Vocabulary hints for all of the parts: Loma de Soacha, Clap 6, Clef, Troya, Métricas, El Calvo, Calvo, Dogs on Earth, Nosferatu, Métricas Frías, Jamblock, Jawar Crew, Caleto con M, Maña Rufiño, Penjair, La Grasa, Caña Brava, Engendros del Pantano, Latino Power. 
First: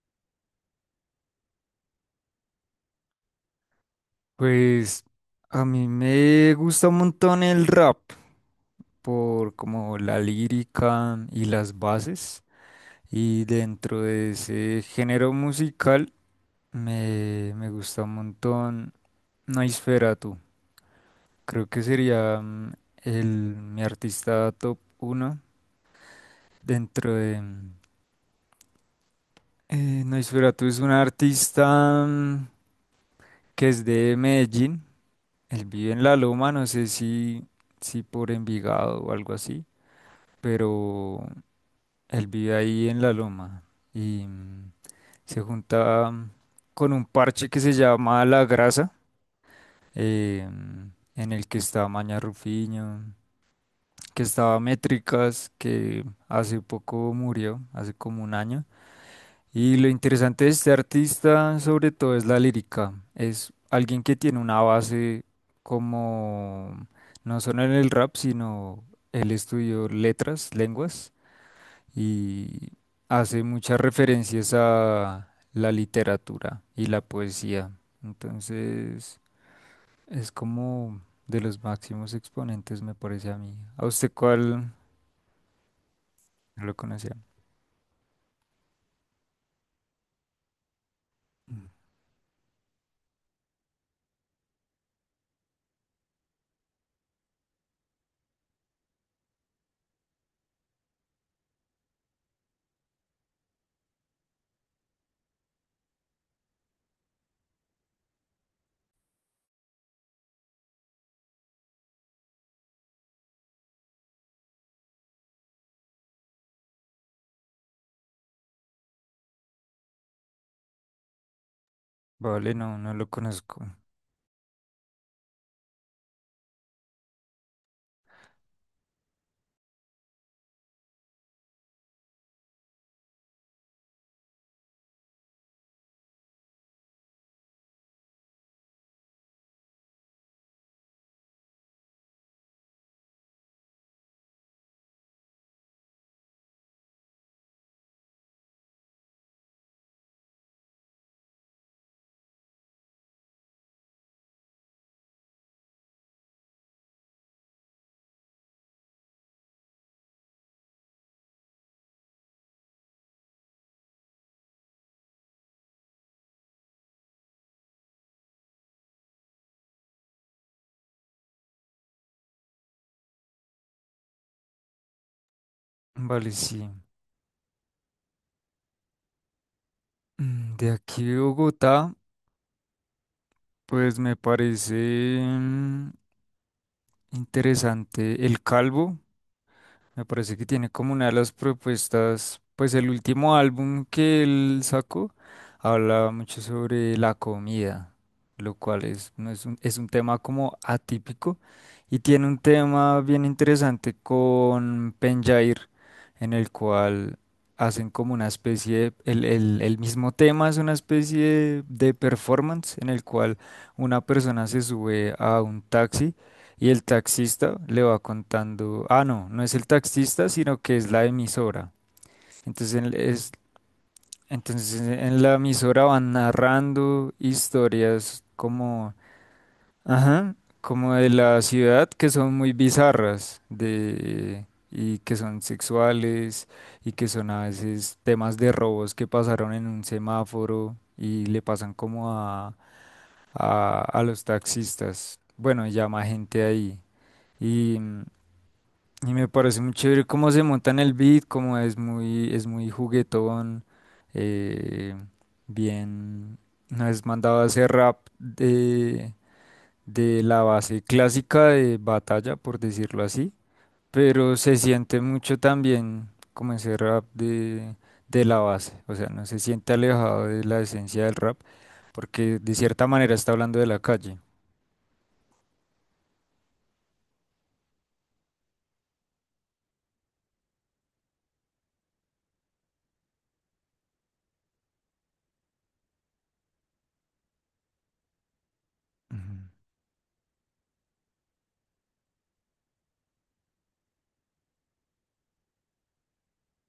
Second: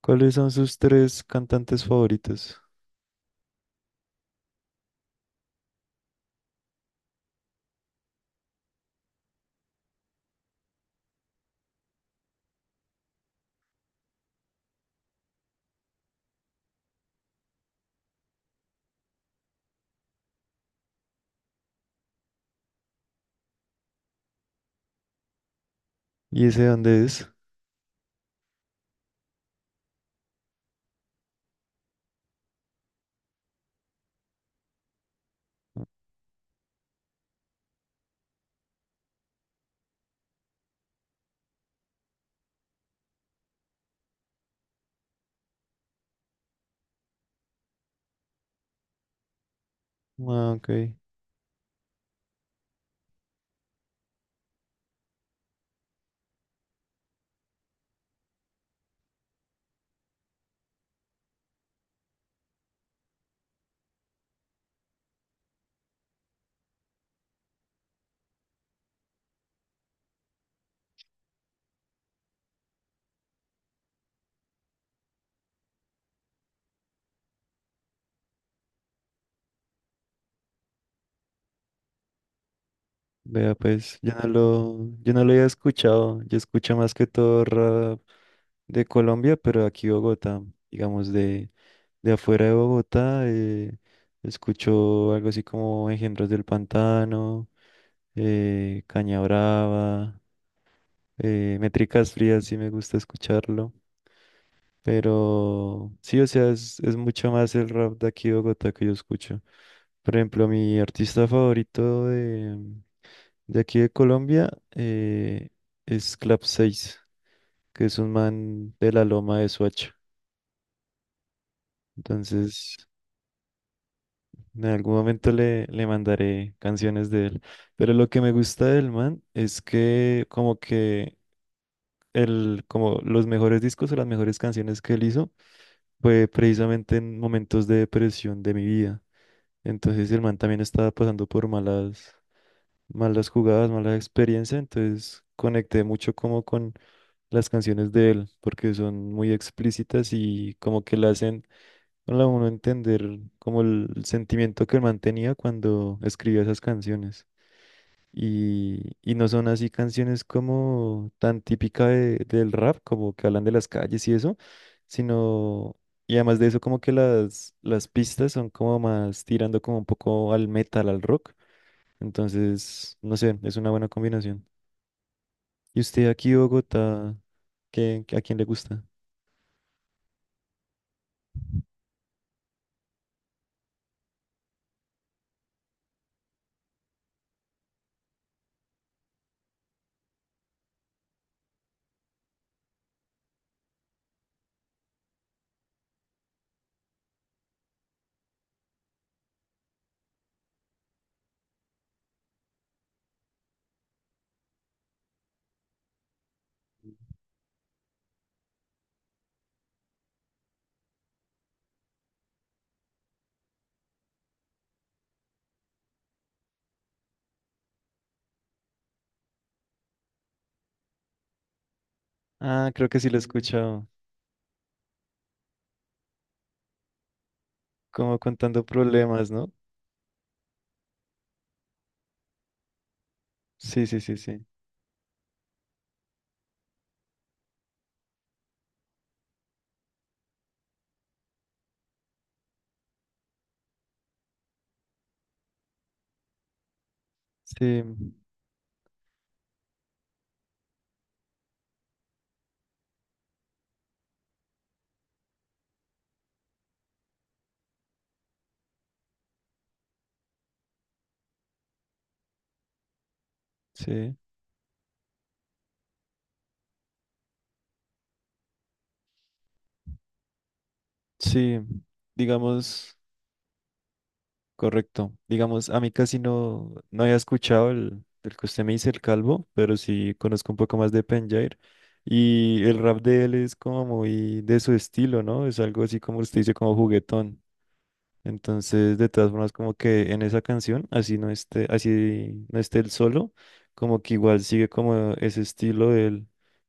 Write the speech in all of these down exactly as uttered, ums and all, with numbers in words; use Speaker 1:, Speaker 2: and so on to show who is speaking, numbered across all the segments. Speaker 1: ¿Cuáles son sus tres cantantes favoritos?
Speaker 2: Pues a mí me gusta un montón el rap por como la lírica y las bases. Y dentro de ese género musical me, me gusta un montón Nosferatu. Creo que sería mm, el, mi artista top uno
Speaker 1: ¿Y ese dónde
Speaker 2: dentro
Speaker 1: es?
Speaker 2: de... mm, Eh, Nosferatu es un artista mm, que es de Medellín. Él vive en La Loma, no sé si, si por Envigado o algo así, pero él vive ahí en la loma y mm, se junta mm, con un parche que se llama La Grasa, eh,
Speaker 1: Ah, ok.
Speaker 2: mm, en el que está Maña Rufiño, que estaba Métricas, que hace poco murió, hace como un año. Y lo interesante de este artista sobre todo es la lírica, es alguien que tiene una base como, no solo en el rap, sino él estudió letras, lenguas, y hace muchas referencias a la literatura y la poesía. Entonces, es como de los máximos exponentes, me parece a
Speaker 1: Vea,
Speaker 2: mí. ¿A
Speaker 1: pues, yo
Speaker 2: usted
Speaker 1: no
Speaker 2: cuál
Speaker 1: lo, yo no lo había escuchado. Yo
Speaker 2: no lo
Speaker 1: escucho más que
Speaker 2: conocía?
Speaker 1: todo rap de Colombia, pero aquí Bogotá, digamos, de,
Speaker 2: Mm.
Speaker 1: de afuera de Bogotá, eh, escucho algo así como Engendros del Pantano, eh, Caña Brava, eh, Métricas Frías, sí me gusta escucharlo. Pero sí, o sea, es, es mucho más el rap de aquí de Bogotá que yo escucho. Por ejemplo, mi artista favorito de, de aquí de Colombia, eh, es Clap seis, que es un man de la Loma de Soacha.
Speaker 2: Vale,
Speaker 1: Entonces,
Speaker 2: no, no lo conozco.
Speaker 1: en algún momento le, le mandaré canciones de él. Pero lo que me gusta del man es que como que el, como los mejores discos o las mejores canciones que él hizo fue precisamente en momentos de depresión de mi vida. Entonces el man también estaba pasando por malas, malas jugadas, malas experiencias. Entonces conecté mucho como con las canciones de él, porque son muy explícitas y como que le hacen a uno entender como el sentimiento que el man tenía cuando escribía esas canciones. Y, y no son así canciones como tan típica de- del rap, como que hablan de las calles y eso, sino, y además de eso, como que las, las pistas son como más tirando como un poco al metal, al rock. Entonces, no sé, es una buena combinación. ¿Y usted
Speaker 2: Vale,
Speaker 1: aquí,
Speaker 2: sí.
Speaker 1: Bogotá, qué, a quién le gusta?
Speaker 2: Mm, De aquí de Bogotá, pues me parece mm, interesante El Calvo. Me parece que tiene como una de las propuestas, pues el último álbum que él sacó habla mucho sobre la comida, lo cual es, no es un, es un tema como atípico, y tiene un tema bien interesante con Penjair, en el cual hacen como una especie de, el, el- el mismo tema es una especie de de performance en el cual una persona se sube a un taxi y el taxista le va contando, ah, no, no es el taxista, sino que es la emisora.
Speaker 1: Ah,
Speaker 2: Entonces,
Speaker 1: creo
Speaker 2: en,
Speaker 1: que sí lo he
Speaker 2: es,
Speaker 1: escuchado,
Speaker 2: entonces en la emisora van narrando
Speaker 1: como
Speaker 2: historias
Speaker 1: contando
Speaker 2: como,
Speaker 1: problemas, ¿no?
Speaker 2: ajá, como de la ciudad, que son muy bizarras,
Speaker 1: Sí, sí, sí, sí.
Speaker 2: de, y que son sexuales, y que son a veces temas de robos que pasaron en un semáforo y le pasan como a, a, a los taxistas. Bueno, llama gente ahí, y
Speaker 1: Sí,
Speaker 2: mm, Y me parece muy chévere cómo se monta en el beat, cómo es muy, es muy juguetón, eh, bien, una vez mandaba ese rap de, de la base clásica de batalla, por decirlo así,
Speaker 1: sí,
Speaker 2: pero se siente mucho también como ese rap de, de la base, o sea, no se siente alejado de la esencia del rap,
Speaker 1: sí.
Speaker 2: porque de cierta
Speaker 1: Digamos.
Speaker 2: manera está hablando de la calle.
Speaker 1: Correcto. Digamos, a mí casi no, no había escuchado el, del que usted me dice, el Calvo, pero sí conozco un poco más de Penjair. Y el rap de él es como muy de su estilo, ¿no? Es algo así como usted dice, como juguetón. Entonces, de todas
Speaker 2: Ujú.
Speaker 1: formas, como que en esa canción, así no esté, así no esté él solo, como que igual sigue como ese estilo de él,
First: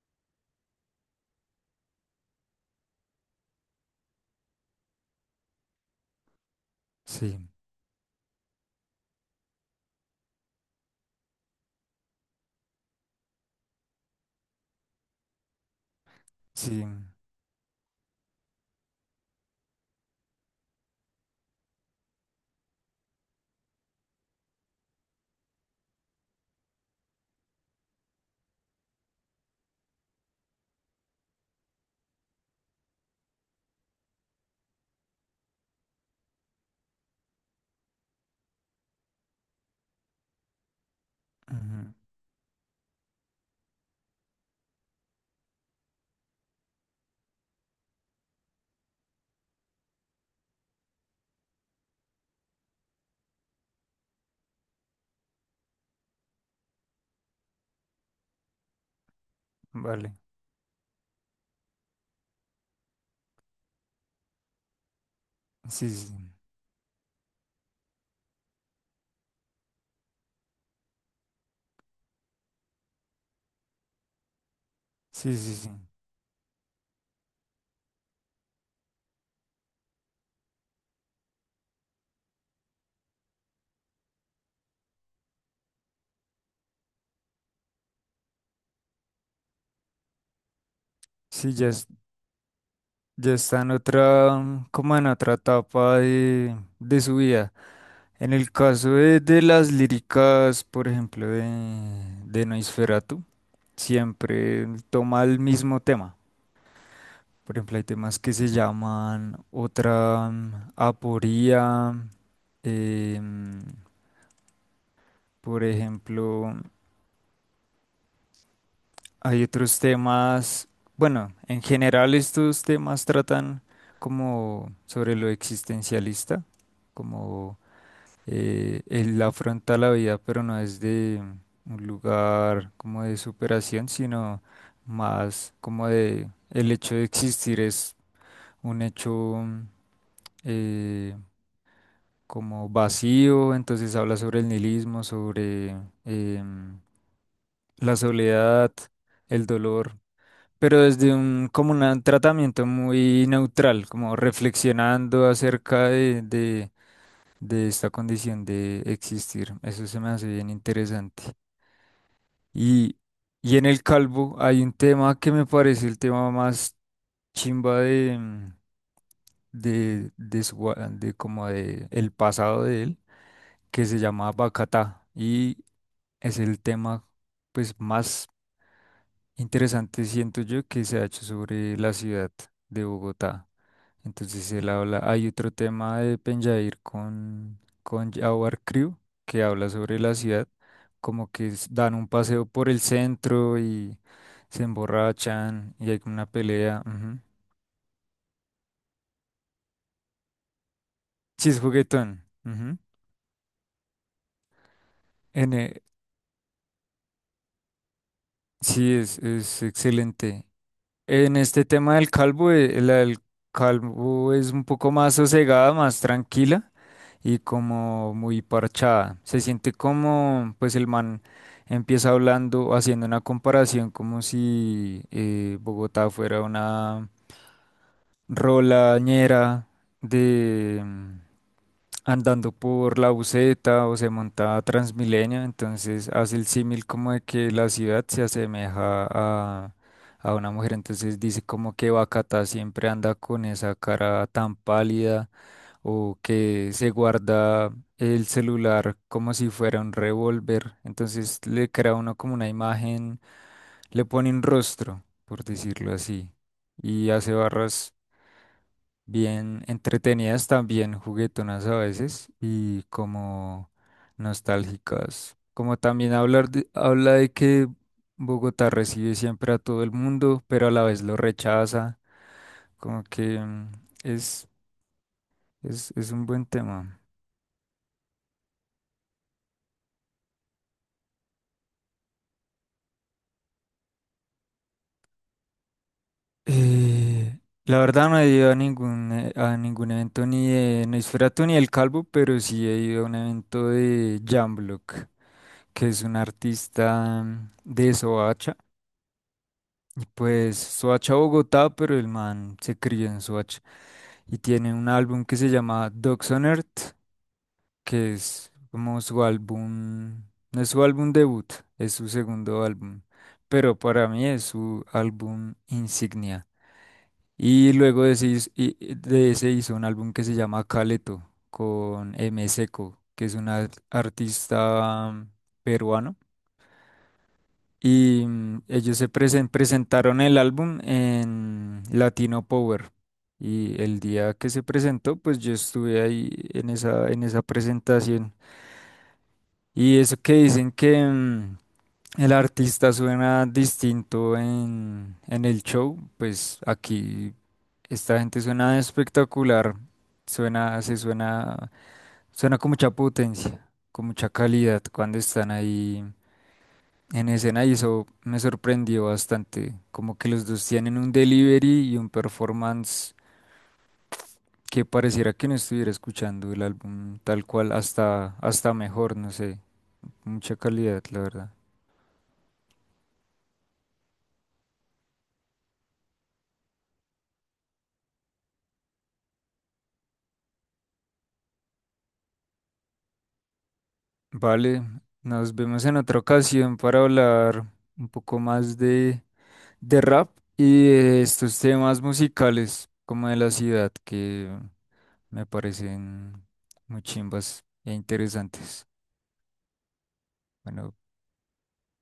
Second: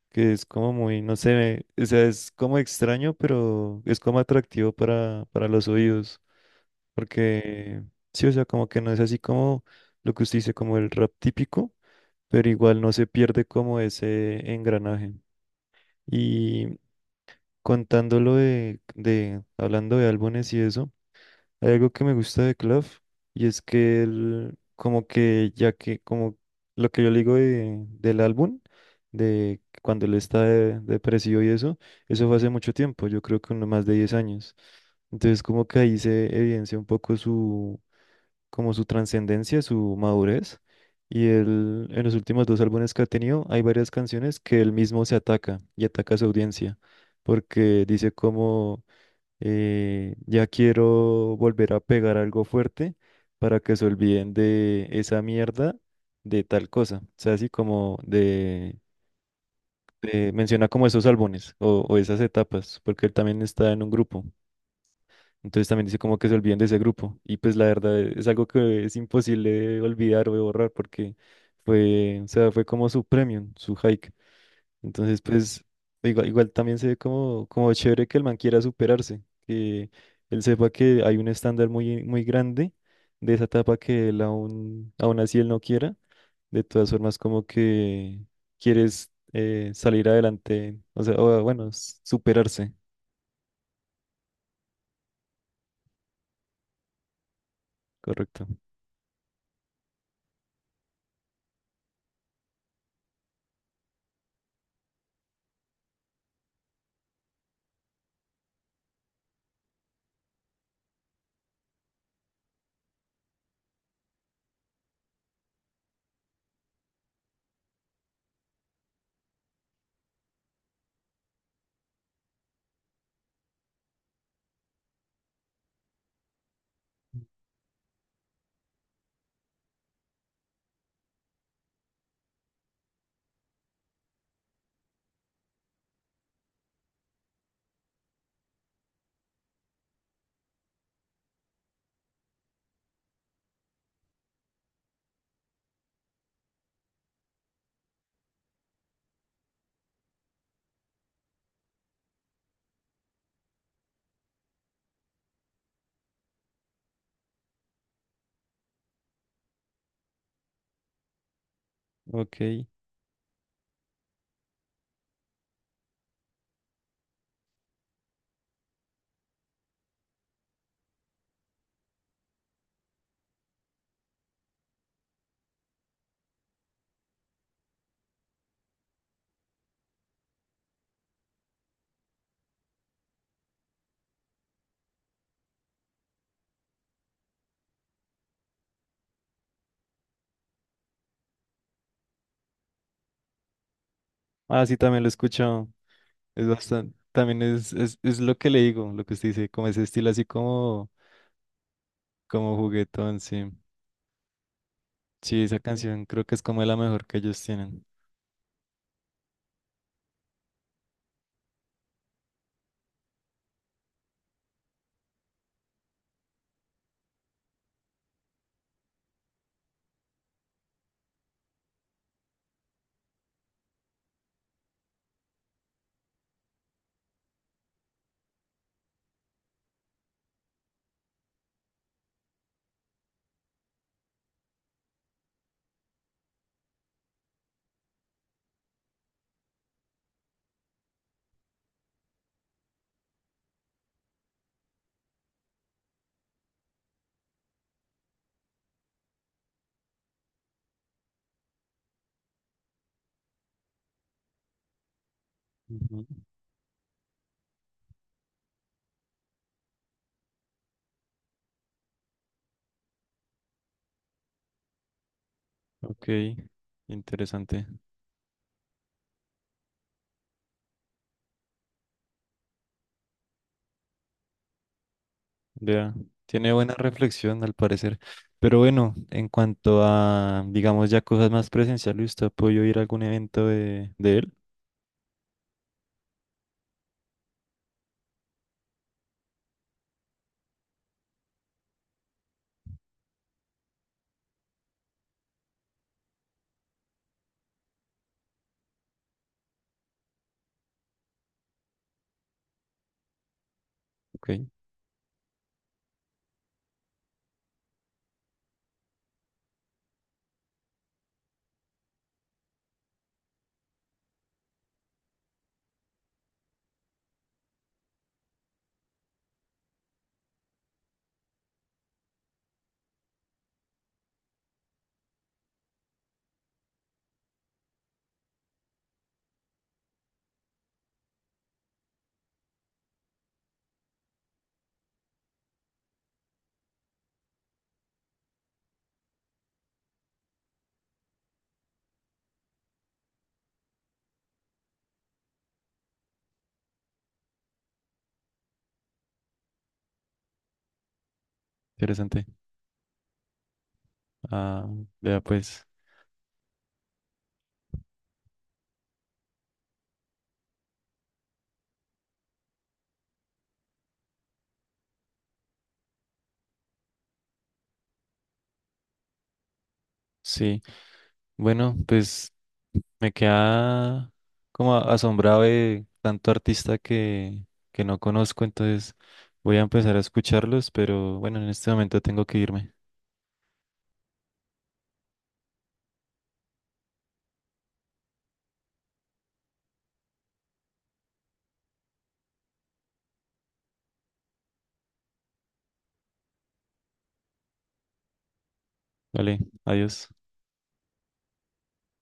Speaker 1: que es como muy, no sé, o sea, es como extraño, pero es como atractivo para, para los oídos.
Speaker 2: Sí,
Speaker 1: Porque sí, o sea, como que no es así como lo que usted dice, como el rap típico, pero igual no se pierde como ese engranaje. Y
Speaker 2: sí,
Speaker 1: contándolo de, de, hablando de álbumes y eso, hay algo que me gusta de Clef y es que él, como que ya que, como lo que yo le digo de- del álbum, de cuando él está de- depresivo y eso, eso fue hace mucho tiempo, yo creo que uno más de diez años. Entonces como que ahí se evidencia un poco su como su trascendencia, su madurez. Y
Speaker 2: ujú,
Speaker 1: él, en los últimos dos álbumes que ha tenido, hay varias canciones que él mismo se ataca y ataca a su audiencia, porque dice como, eh, ya quiero volver a pegar algo fuerte para que se olviden de esa mierda, de tal cosa. O sea, así como de,
Speaker 2: vale,
Speaker 1: de- menciona como esos álbumes o, o esas etapas, porque él también está en un grupo. Entonces también
Speaker 2: sí,
Speaker 1: dice como que
Speaker 2: sí.
Speaker 1: se olviden de ese grupo. Y pues la verdad es algo que es imposible de olvidar o de borrar porque fue, o sea, fue como su premium, su hike. Entonces
Speaker 2: Sí, sí,
Speaker 1: pues
Speaker 2: sí.
Speaker 1: igual, igual también se ve como, como chévere que el man quiera superarse, que él sepa que hay un estándar muy, muy grande de esa etapa que él aún, aún así él no quiera. De todas formas como que quieres eh, salir adelante, o sea, o,
Speaker 2: Sí, ya,
Speaker 1: bueno,
Speaker 2: es-
Speaker 1: s- superarse,
Speaker 2: ya está en otra, como en otra etapa de, de su vida. En
Speaker 1: correcto.
Speaker 2: el caso de, de las líricas, por ejemplo, de, de Noisferatu, siempre toma el mismo tema. Por ejemplo, hay temas que se llaman otra mm, aporía, em, por ejemplo. Hay otros temas, bueno, en general estos temas tratan como sobre lo existencialista, como eh, él afronta la vida, pero no es de un lugar como de superación, sino más como de el hecho de existir es un hecho eh, como vacío, entonces habla sobre el nihilismo, sobre em, la soledad, el dolor, pero desde un, como un tratamiento muy neutral, como reflexionando acerca de, de, de esta condición de existir. Eso se me hace bien interesante.
Speaker 1: Ok.
Speaker 2: Y, y en el Calvo hay un tema que me parece el tema más chimba de, mm, de, de, su gua- de como de el pasado de él, que se llama Bacatá. Y es el tema pues más interesante, siento yo, que se ha hecho sobre la ciudad de Bogotá. Entonces si él habla, hay otro tema de Penjair con, con Jawar Crew que habla sobre la ciudad, como que s- dan un paseo por el centro y se
Speaker 1: Ah, sí, también lo he escuchado.
Speaker 2: emborrachan y hay como una
Speaker 1: Es
Speaker 2: pelea.
Speaker 1: bastante,
Speaker 2: Ujú.
Speaker 1: también es, es, es lo que le digo, lo que usted dice, como ese estilo así como,
Speaker 2: Sí, es juguetón.
Speaker 1: como
Speaker 2: Ujú.
Speaker 1: juguetón, sí. Sí,
Speaker 2: En,
Speaker 1: esa Sí.
Speaker 2: eh,
Speaker 1: canción creo que es como la mejor que ellos tienen.
Speaker 2: sí, es, es excelente. En este tema del calvo, eh, la del calvo es un poco más sosegada, más tranquila, y como muy parchada. Se siente como, pues el man empieza hablando, haciendo una comparación como si eh, Bogotá fuera una rolañera de mm, andando por la buseta o se monta a Transmilenio, entonces hace el símil como de que la ciudad se asemeja a a una mujer, entonces dice como que Bacatá siempre anda con esa cara tan pálida o que se guarda el celular como si fuera un revólver. Entonces le crea uno como una imagen, le pone un rostro, por decirlo
Speaker 1: Ujú.
Speaker 2: así, y hace barras bien entretenidas también, juguetonas a veces y como nostálgicas. Como
Speaker 1: Ok,
Speaker 2: también hablar de- habla de
Speaker 1: interesante.
Speaker 2: que Bogotá recibe siempre a todo el mundo, pero a la vez lo rechaza. Como que mm, es, es,
Speaker 1: Vea,
Speaker 2: es un buen
Speaker 1: tiene buena
Speaker 2: tema.
Speaker 1: reflexión al parecer. Pero bueno, en cuanto a, digamos, ya cosas más presenciales, ¿usted apoyó ir a algún evento de, de él?
Speaker 2: Eh, la verdad no he ido a ningún, eh, a ningún evento ni de Noisferatu ni del Calvo, pero sí he ido a un evento de Jamblock, que es un artista mm, de Soacha. Y pues Soacha Bogotá, pero el man se crió en Soacha.
Speaker 1: Ok,
Speaker 2: Y tiene un álbum que se llama Dogs on Earth, que es como su álbum, no es su álbum debut, es su segundo álbum, pero para mí es su álbum insignia. Y luego de ese, his- y- de ese hizo un álbum que se llama Caleto con M. Seco, que es un ar- artista mm, peruano. Y mm, ellos se presen- presentaron el álbum en Latino Power. Y el día que se presentó, pues yo estuve ahí en esa, en esa presentación. Y eso que dicen que mm, el artista suena distinto en, en el show, pues aquí. Esta gente suena espectacular. Suena, se suena,
Speaker 1: interesante.
Speaker 2: suena con mucha potencia, con mucha
Speaker 1: Ah,
Speaker 2: calidad cuando
Speaker 1: vea
Speaker 2: están
Speaker 1: pues,
Speaker 2: ahí en escena y eso me sorprendió bastante. Como que los dos tienen un delivery y un performance que pareciera que no estuviera escuchando el álbum tal cual, hasta, hasta mejor, no sé. Mucha
Speaker 1: sí.
Speaker 2: calidad, la verdad.
Speaker 1: Bueno, pues me queda como a- asombrado de tanto artista que, que no conozco, entonces voy a empezar a escucharlos, pero bueno, en este momento tengo que irme.
Speaker 2: Vale, nos vemos en otra ocasión para hablar un poco más de de rap y de estos temas musicales como de la ciudad que me parecen muy chimbas e interesantes.
Speaker 1: Vale, adiós.
Speaker 2: Bueno,